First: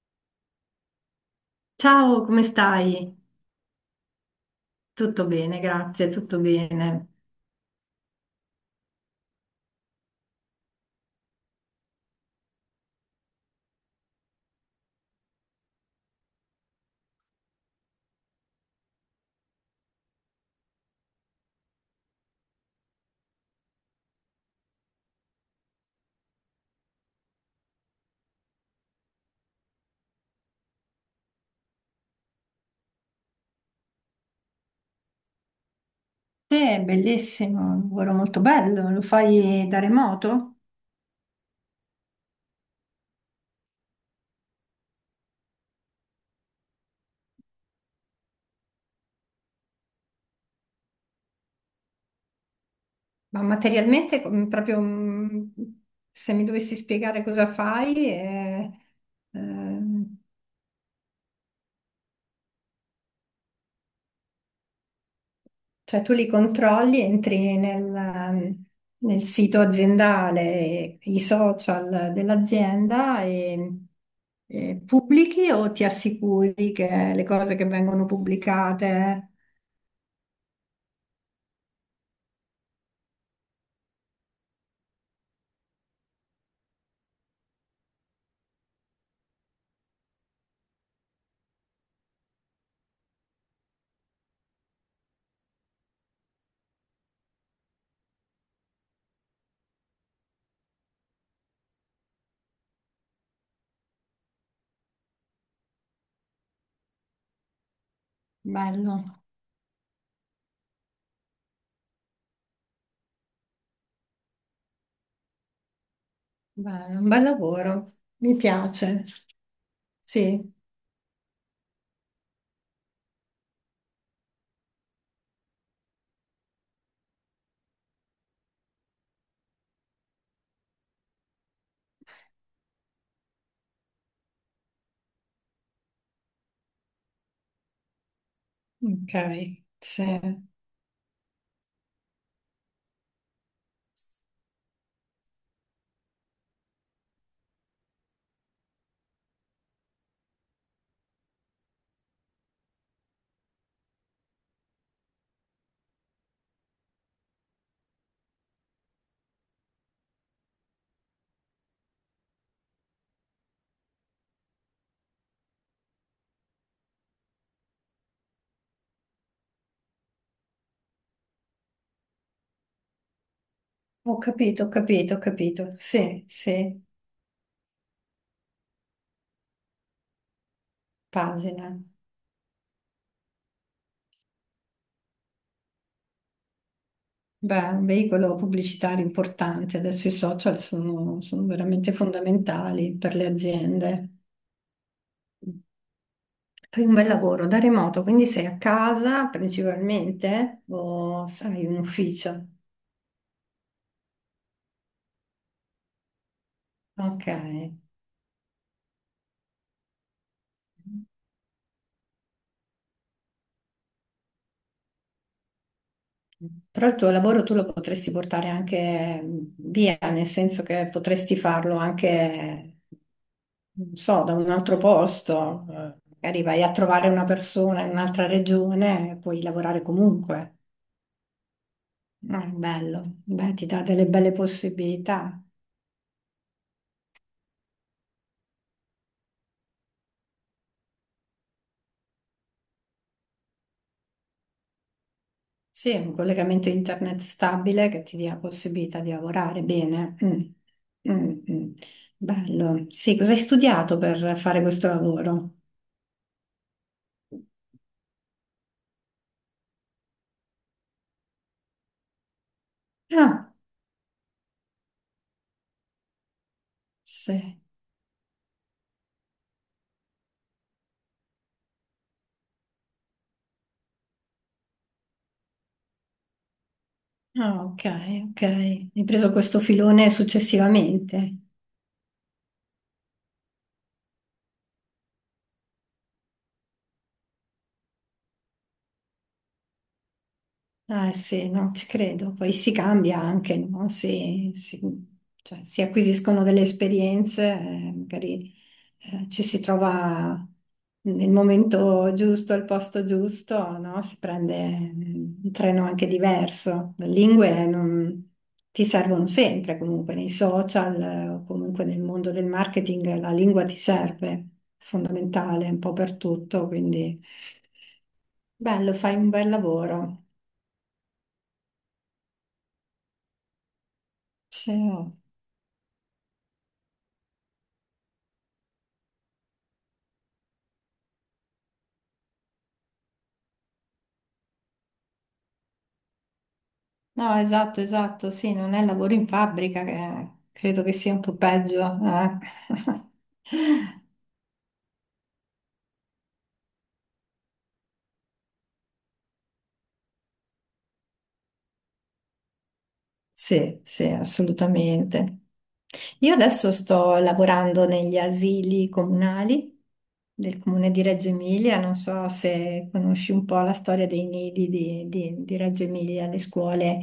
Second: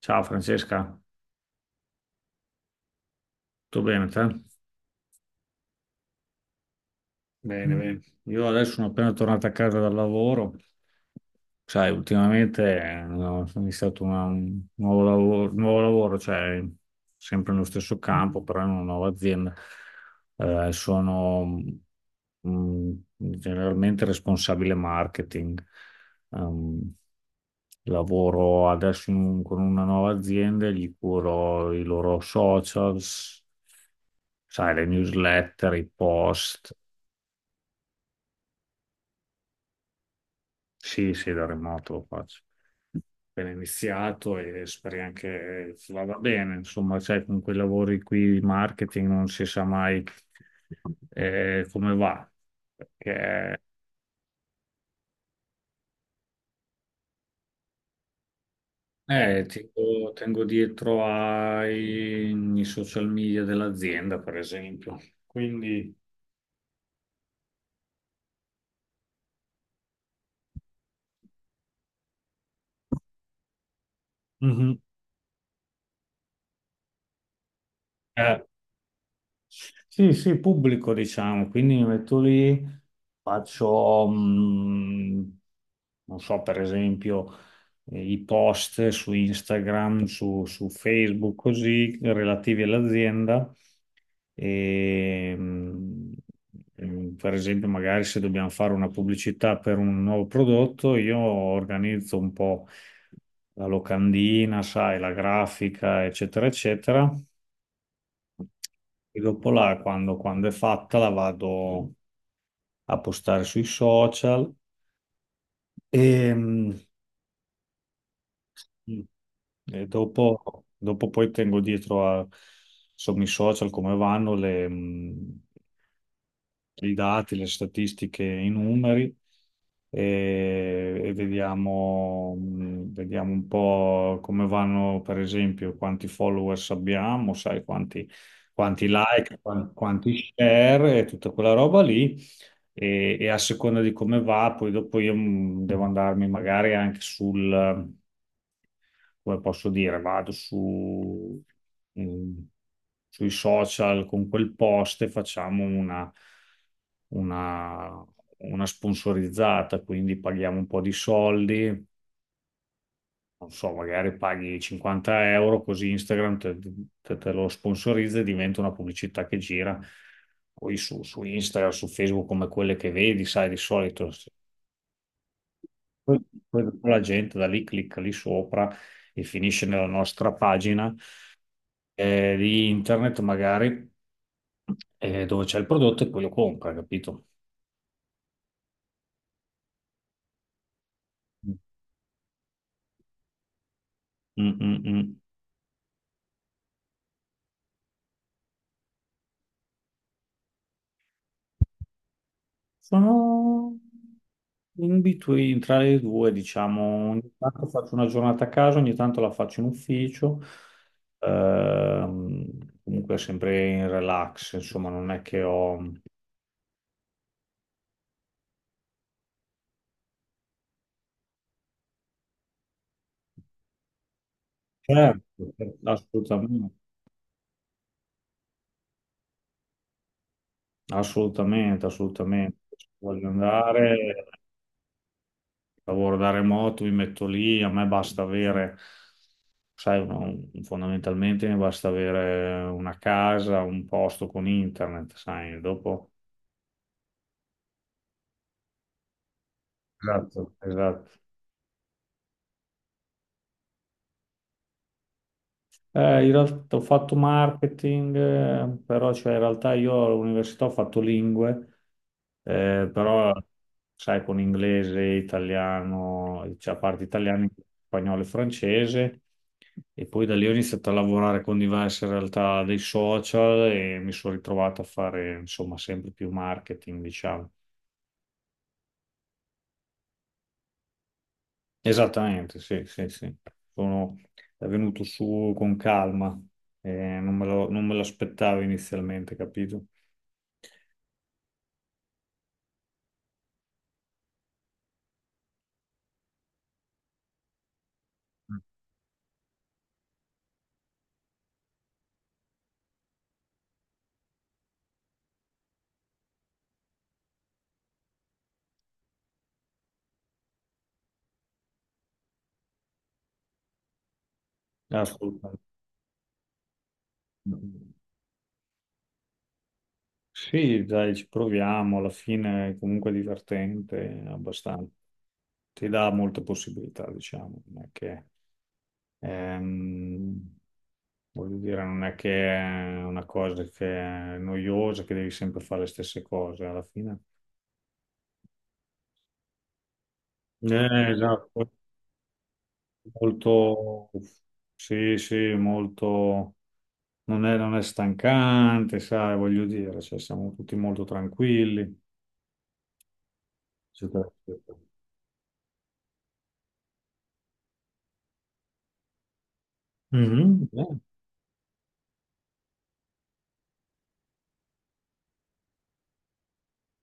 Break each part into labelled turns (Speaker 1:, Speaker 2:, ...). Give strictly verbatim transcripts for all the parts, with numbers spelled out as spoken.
Speaker 1: Ciao Francesca,
Speaker 2: Ciao, come stai?
Speaker 1: tutto bene te?
Speaker 2: Tutto bene, grazie, tutto bene.
Speaker 1: Bene, bene. Io adesso sono appena tornato a casa dal lavoro. Sai, ultimamente eh, ho iniziato una- un nuovo lavoro, nuovo lavoro, cioè sempre nello stesso campo, però in una nuova azienda. Eh, sono mm, generalmente responsabile marketing. Ehm, lavoro adesso in un- con una nuova azienda, e gli curo i loro socials, sai, le newsletter, i post.
Speaker 2: Sì, bellissimo, un lavoro molto bello, lo fai da remoto?
Speaker 1: Sì, sì, da remoto lo faccio. Appena iniziato e speri anche che vada bene. Insomma, sai, con quei lavori qui di marketing non si sa mai eh, come va.
Speaker 2: Ma
Speaker 1: Perché
Speaker 2: materialmente, com- proprio mm, se mi dovessi spiegare cosa fai, eh,
Speaker 1: eh, tengo,
Speaker 2: ehm,
Speaker 1: tengo dietro ai, ai social media dell'azienda, per esempio. Quindi,
Speaker 2: cioè tu li controlli, entri nel, mm, nel sito aziendale, i social dell'azienda e,
Speaker 1: mhm.
Speaker 2: e pubblichi o ti assicuri che le cose che vengono
Speaker 1: Eh,
Speaker 2: pubblicate,
Speaker 1: sì, sì, pubblico diciamo, quindi mi metto lì, faccio, mh, non so, per esempio, eh, i post su Instagram, su, su Facebook, così, relativi all'azienda. E, mh, mh, per esempio, magari se dobbiamo fare una pubblicità per un nuovo prodotto, io organizzo un po' la locandina, sai, la grafica, eccetera, eccetera.
Speaker 2: bello.
Speaker 1: E dopo la, quando, quando è fatta, la vado a postare sui social e, mm,
Speaker 2: Beh, un bel lavoro, mi piace.
Speaker 1: e
Speaker 2: Sì,
Speaker 1: dopo, dopo poi tengo dietro a, insomma, i social come vanno le, i dati, le statistiche, i numeri e, e vediamo, mh, vediamo un po' come vanno, per esempio, quanti followers abbiamo, sai, quanti, quanti like,
Speaker 2: ok,
Speaker 1: quan- quanti
Speaker 2: sì.
Speaker 1: share e tutta quella roba lì. E, e a seconda di come va, poi dopo io mh, devo andarmi magari anche sul come posso dire, vado su, mm, sui social con quel post e facciamo una, una, una sponsorizzata, quindi paghiamo un po' di soldi, non so, magari paghi cinquanta euro, così Instagram te, te- te lo sponsorizza e diventa una pubblicità che gira. Poi su, su Instagram, su Facebook, come quelle che vedi, sai, di solito
Speaker 2: Ho
Speaker 1: se-
Speaker 2: capito, ho capito, ho capito.
Speaker 1: poi-
Speaker 2: Sì,
Speaker 1: poi
Speaker 2: sì,
Speaker 1: la gente da lì clicca lì sopra e finisce nella nostra pagina
Speaker 2: pagina.
Speaker 1: eh, di internet magari eh, dove c'è il prodotto e poi lo compra, capito?
Speaker 2: Beh, un veicolo pubblicitario importante. Adesso i social sono, sono
Speaker 1: Mm,
Speaker 2: veramente fondamentali per le aziende.
Speaker 1: mm, mm.
Speaker 2: Fai un bel lavoro da remoto, quindi sei a casa principalmente o hai un ufficio?
Speaker 1: Sono in between tra le due, diciamo,
Speaker 2: Ok.
Speaker 1: ogni tanto faccio una giornata a casa, ogni tanto la faccio in ufficio. Ehm, comunque sempre in relax, insomma, non è che ho...
Speaker 2: Però il tuo lavoro tu lo potresti portare anche via, nel senso che potresti farlo anche, non so, da un altro
Speaker 1: Certo,
Speaker 2: posto.
Speaker 1: certo,
Speaker 2: Eh, Magari vai a
Speaker 1: assolutamente,
Speaker 2: trovare una persona in un'altra regione e puoi lavorare comunque.
Speaker 1: assolutamente,
Speaker 2: No, è
Speaker 1: assolutamente. Se
Speaker 2: bello.
Speaker 1: voglio
Speaker 2: Beh, ti dà delle
Speaker 1: andare.
Speaker 2: belle possibilità.
Speaker 1: Lavoro da remoto, mi metto lì, a me basta avere, sai, uno- fondamentalmente mi basta avere una casa, un posto con internet, sai,
Speaker 2: Sì,
Speaker 1: dopo...
Speaker 2: un collegamento internet stabile che ti dia la possibilità di lavorare bene. Mm.
Speaker 1: Esatto. Esatto.
Speaker 2: Mm, mm. Bello. Sì, cosa hai studiato per fare questo lavoro?
Speaker 1: Eh, in realtà ho fatto marketing, eh, però cioè, in realtà io all'università ho fatto lingue, eh, però
Speaker 2: Ah,
Speaker 1: sai con inglese, italiano, cioè a parte italiano,
Speaker 2: sì.
Speaker 1: spagnolo e francese, e poi da lì ho iniziato a lavorare con diverse realtà dei social e mi sono ritrovato a fare insomma sempre più marketing, diciamo.
Speaker 2: Ah, ok, ok. Hai preso questo filone successivamente.
Speaker 1: Esattamente, sì, sì, sì. Sono è venuto su con calma, eh, non me lo- non me l'aspettavo inizialmente, capito?
Speaker 2: Ah, sì, no, ci credo. Poi si cambia anche, no? Si, si- cioè, si acquisiscono delle esperienze, eh, magari eh, ci si trova nel momento giusto, al posto giusto, no? Si prende eh, un treno anche diverso. Le lingue non- ti servono sempre, comunque nei social, eh, o comunque nel mondo del marketing, la lingua ti serve, è
Speaker 1: Assolutamente.
Speaker 2: fondamentale un po' per tutto, quindi bello, fai un bel lavoro.
Speaker 1: Sì, dai, ci proviamo, alla fine è comunque divertente
Speaker 2: Sì.
Speaker 1: abbastanza.
Speaker 2: Oh.
Speaker 1: Ti dà molte possibilità, diciamo, non è che, ehm, voglio dire, non è che è una cosa che è noiosa, che devi sempre fare le stesse cose, alla fine.
Speaker 2: No, esatto, esatto, sì, non è lavoro in fabbrica che credo che
Speaker 1: Eh,
Speaker 2: sia un po'
Speaker 1: esatto,
Speaker 2: peggio. Eh.
Speaker 1: molto, sì, sì, molto, non è, non è stancante, sai, voglio dire, cioè, siamo tutti molto tranquilli,
Speaker 2: Sì, sì,
Speaker 1: eccetera, eccetera.
Speaker 2: assolutamente. Io adesso sto lavorando negli asili comunali del
Speaker 1: Mhm, eh,
Speaker 2: comune di Reggio Emilia, non so se conosci un po' la storia dei nidi di, di- di Reggio Emilia, le scuole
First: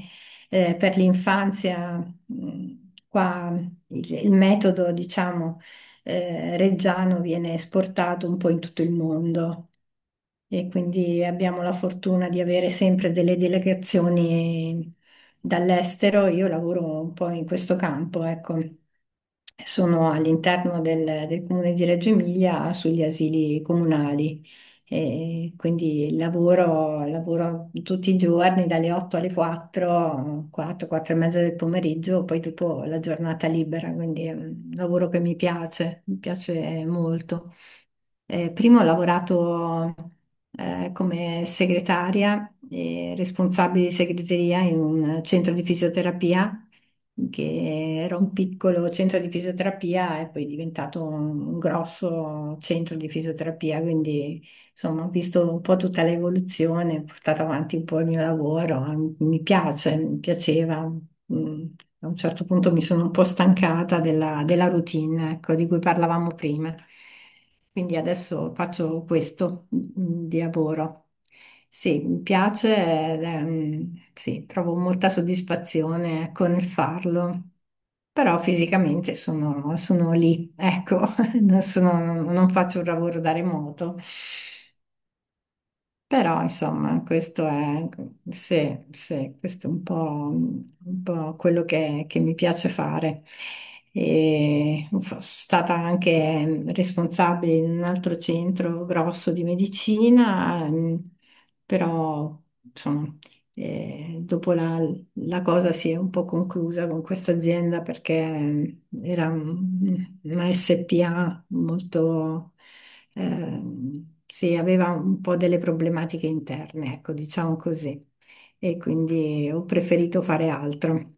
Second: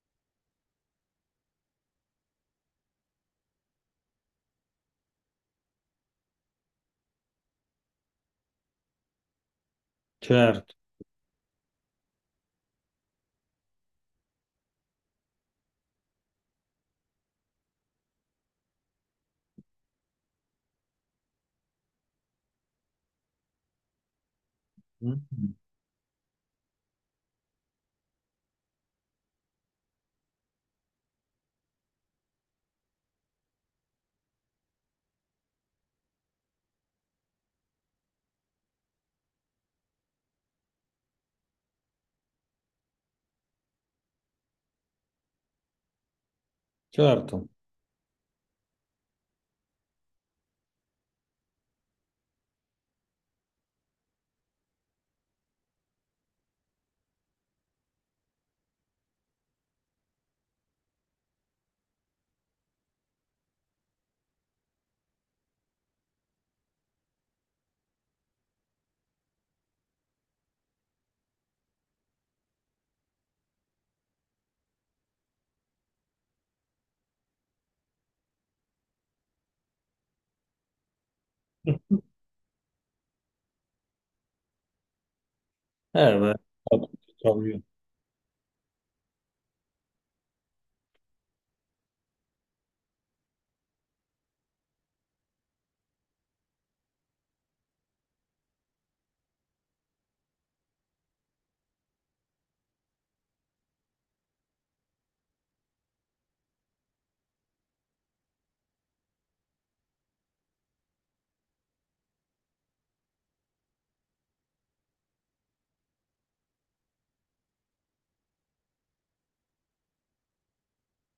Speaker 2: eh, per l'infanzia, mh, qua il, il metodo, diciamo, eh, reggiano viene esportato un po' in tutto il mondo e
Speaker 1: certo,
Speaker 2: quindi abbiamo la fortuna di avere sempre delle delegazioni dall'estero. Io lavoro un po' in questo campo, ecco. Sono all'interno del, del comune di Reggio Emilia sugli asili comunali.
Speaker 1: mm,
Speaker 2: E quindi lavoro, lavoro tutti i giorni dalle otto alle quattro, quattro, quattro e mezza del pomeriggio, poi dopo la giornata libera, quindi è un lavoro che mi piace, mi piace molto. Eh, prima ho lavorato eh, come segretaria e responsabile di segreteria in un centro di fisioterapia,
Speaker 1: certo.
Speaker 2: che era un piccolo centro di fisioterapia e poi è diventato un, un grosso centro di fisioterapia, quindi insomma ho visto un po' tutta l'evoluzione, ho portato avanti un po' il mio lavoro, mi piace, mi piaceva. Mm, A un certo punto mi sono un po' stancata della, della routine, ecco, di cui parlavamo prima. Quindi adesso faccio questo mm, di lavoro. Sì, mi piace, ed, ehm, sì, trovo molta soddisfazione con il farlo, però fisicamente sono, sono lì, ecco, non sono- non faccio un lavoro da remoto.
Speaker 1: Eh, beh,
Speaker 2: Però,
Speaker 1: ho
Speaker 2: insomma, questo
Speaker 1: capito.
Speaker 2: è, sì, sì, questo è un po', un po' quello che, che mi piace fare. E sono stata anche responsabile in un altro centro grosso di medicina, ehm, però, insomma, eh, dopo la, la cosa si è un po' conclusa con questa azienda perché mm, era un- una S P A molto, ehm, sì, aveva un po' delle problematiche interne, ecco, diciamo così. E quindi ho preferito fare altro.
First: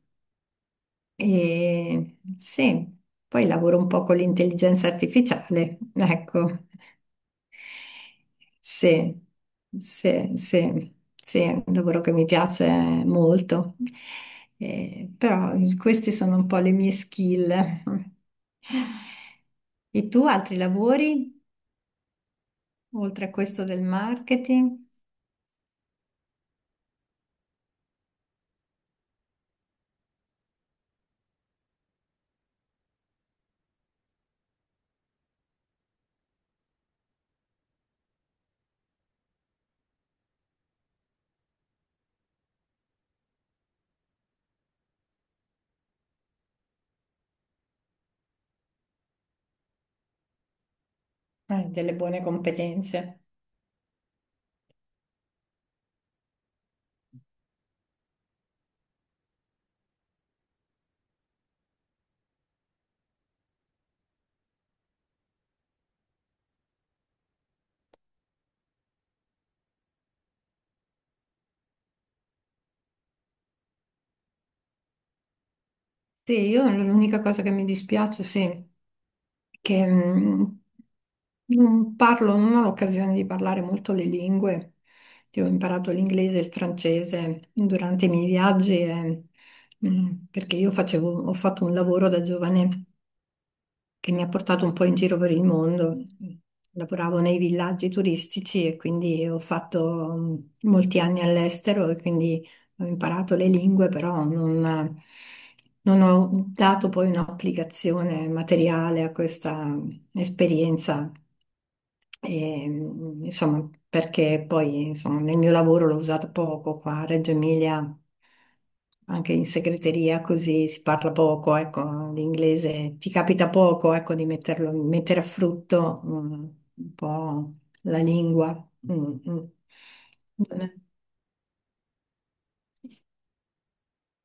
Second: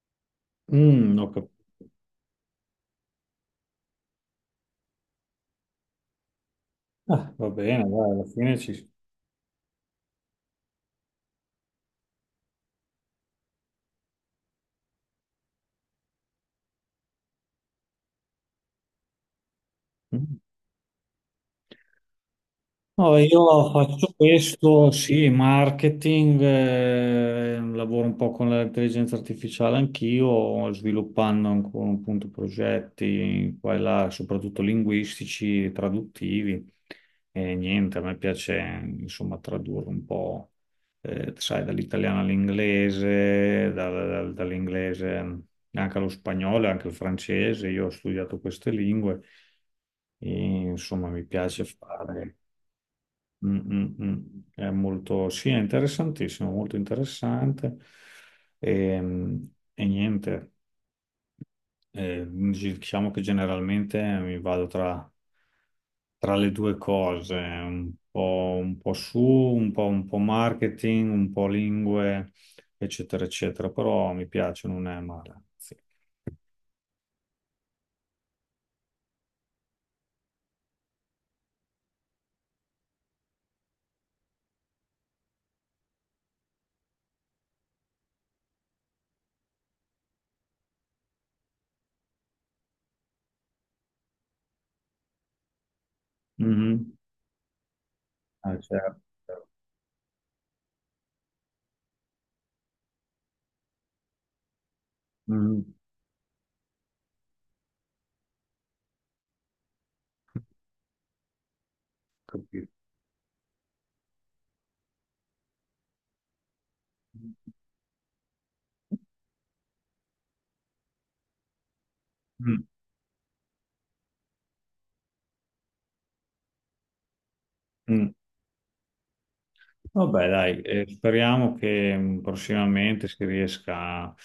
Speaker 1: Mm, ho cap-
Speaker 2: E sì, poi lavoro un po' con l'intelligenza artificiale, ecco,
Speaker 1: Ah, va bene, dai, alla fine ci...
Speaker 2: sì, sì, sì, sì, è un lavoro che mi piace molto. Eh, però queste sono un po' le mie skill. E tu
Speaker 1: Mm.
Speaker 2: altri lavori
Speaker 1: No,
Speaker 2: oltre a questo
Speaker 1: io
Speaker 2: del
Speaker 1: faccio
Speaker 2: marketing?
Speaker 1: questo, sì, marketing, eh, lavoro un po' con l'intelligenza artificiale anch'io, sviluppando ancora un punto progetti qua e là, soprattutto linguistici, traduttivi. E niente, a me piace insomma tradurre un po', eh, sai, dall'italiano all'inglese, dal- dal- dall'inglese anche allo spagnolo, e anche al francese. Io ho studiato queste lingue. E, insomma, mi piace
Speaker 2: Eh, delle buone
Speaker 1: fare.
Speaker 2: competenze.
Speaker 1: Mm, mm, mm. È molto, sì, è interessantissimo, molto interessante. E, mm, e niente, eh, diciamo che generalmente mi vado tra, tra le due cose, un po', un po' su, un po', un po' marketing, un po' lingue, eccetera, eccetera, però mi piace, non è male. Sì.
Speaker 2: Sì, io l'unica cosa che mi dispiace, sì, è che mh, non parlo, non ho l'occasione di parlare molto le lingue. Io ho imparato l'inglese e il francese durante i miei viaggi e, mh, perché io facevo, ho fatto un lavoro da giovane che mi ha portato un po' in giro per il mondo.
Speaker 1: Mhm.
Speaker 2: Lavoravo nei villaggi
Speaker 1: Ah,
Speaker 2: turistici e
Speaker 1: certo.
Speaker 2: quindi ho fatto mh, molti anni all'estero e quindi ho imparato le lingue, però non,
Speaker 1: Mhm.
Speaker 2: non ho dato poi un'applicazione materiale a questa esperienza. E,
Speaker 1: Capito.
Speaker 2: mh, insomma, perché poi insomma, nel mio lavoro l'ho usato poco qua a Reggio Emilia, anche in segreteria, così si parla poco, ecco,
Speaker 1: Mm,
Speaker 2: l'inglese ti capita poco, ecco, di metterlo, mettere a frutto mm, un po' la
Speaker 1: mm.
Speaker 2: lingua. Mm, mm.
Speaker 1: Vabbè, dai,
Speaker 2: Non è-
Speaker 1: eh, speriamo che mh, prossimamente si riesca a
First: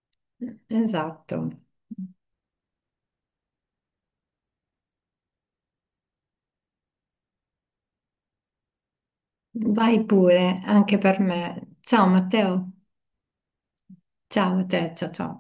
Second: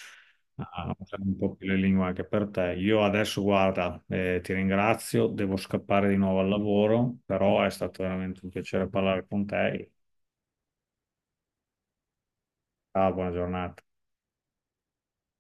Speaker 1: a usare un
Speaker 2: Esatto.
Speaker 1: po' più le lingue anche per te. Io adesso, guarda, eh, ti ringrazio, devo scappare di nuovo al lavoro, però è stato veramente un piacere parlare con te.
Speaker 2: Vai pure, anche per me. Ciao Matteo.
Speaker 1: Ciao, buona giornata.
Speaker 2: Ciao a te, ciao ciao.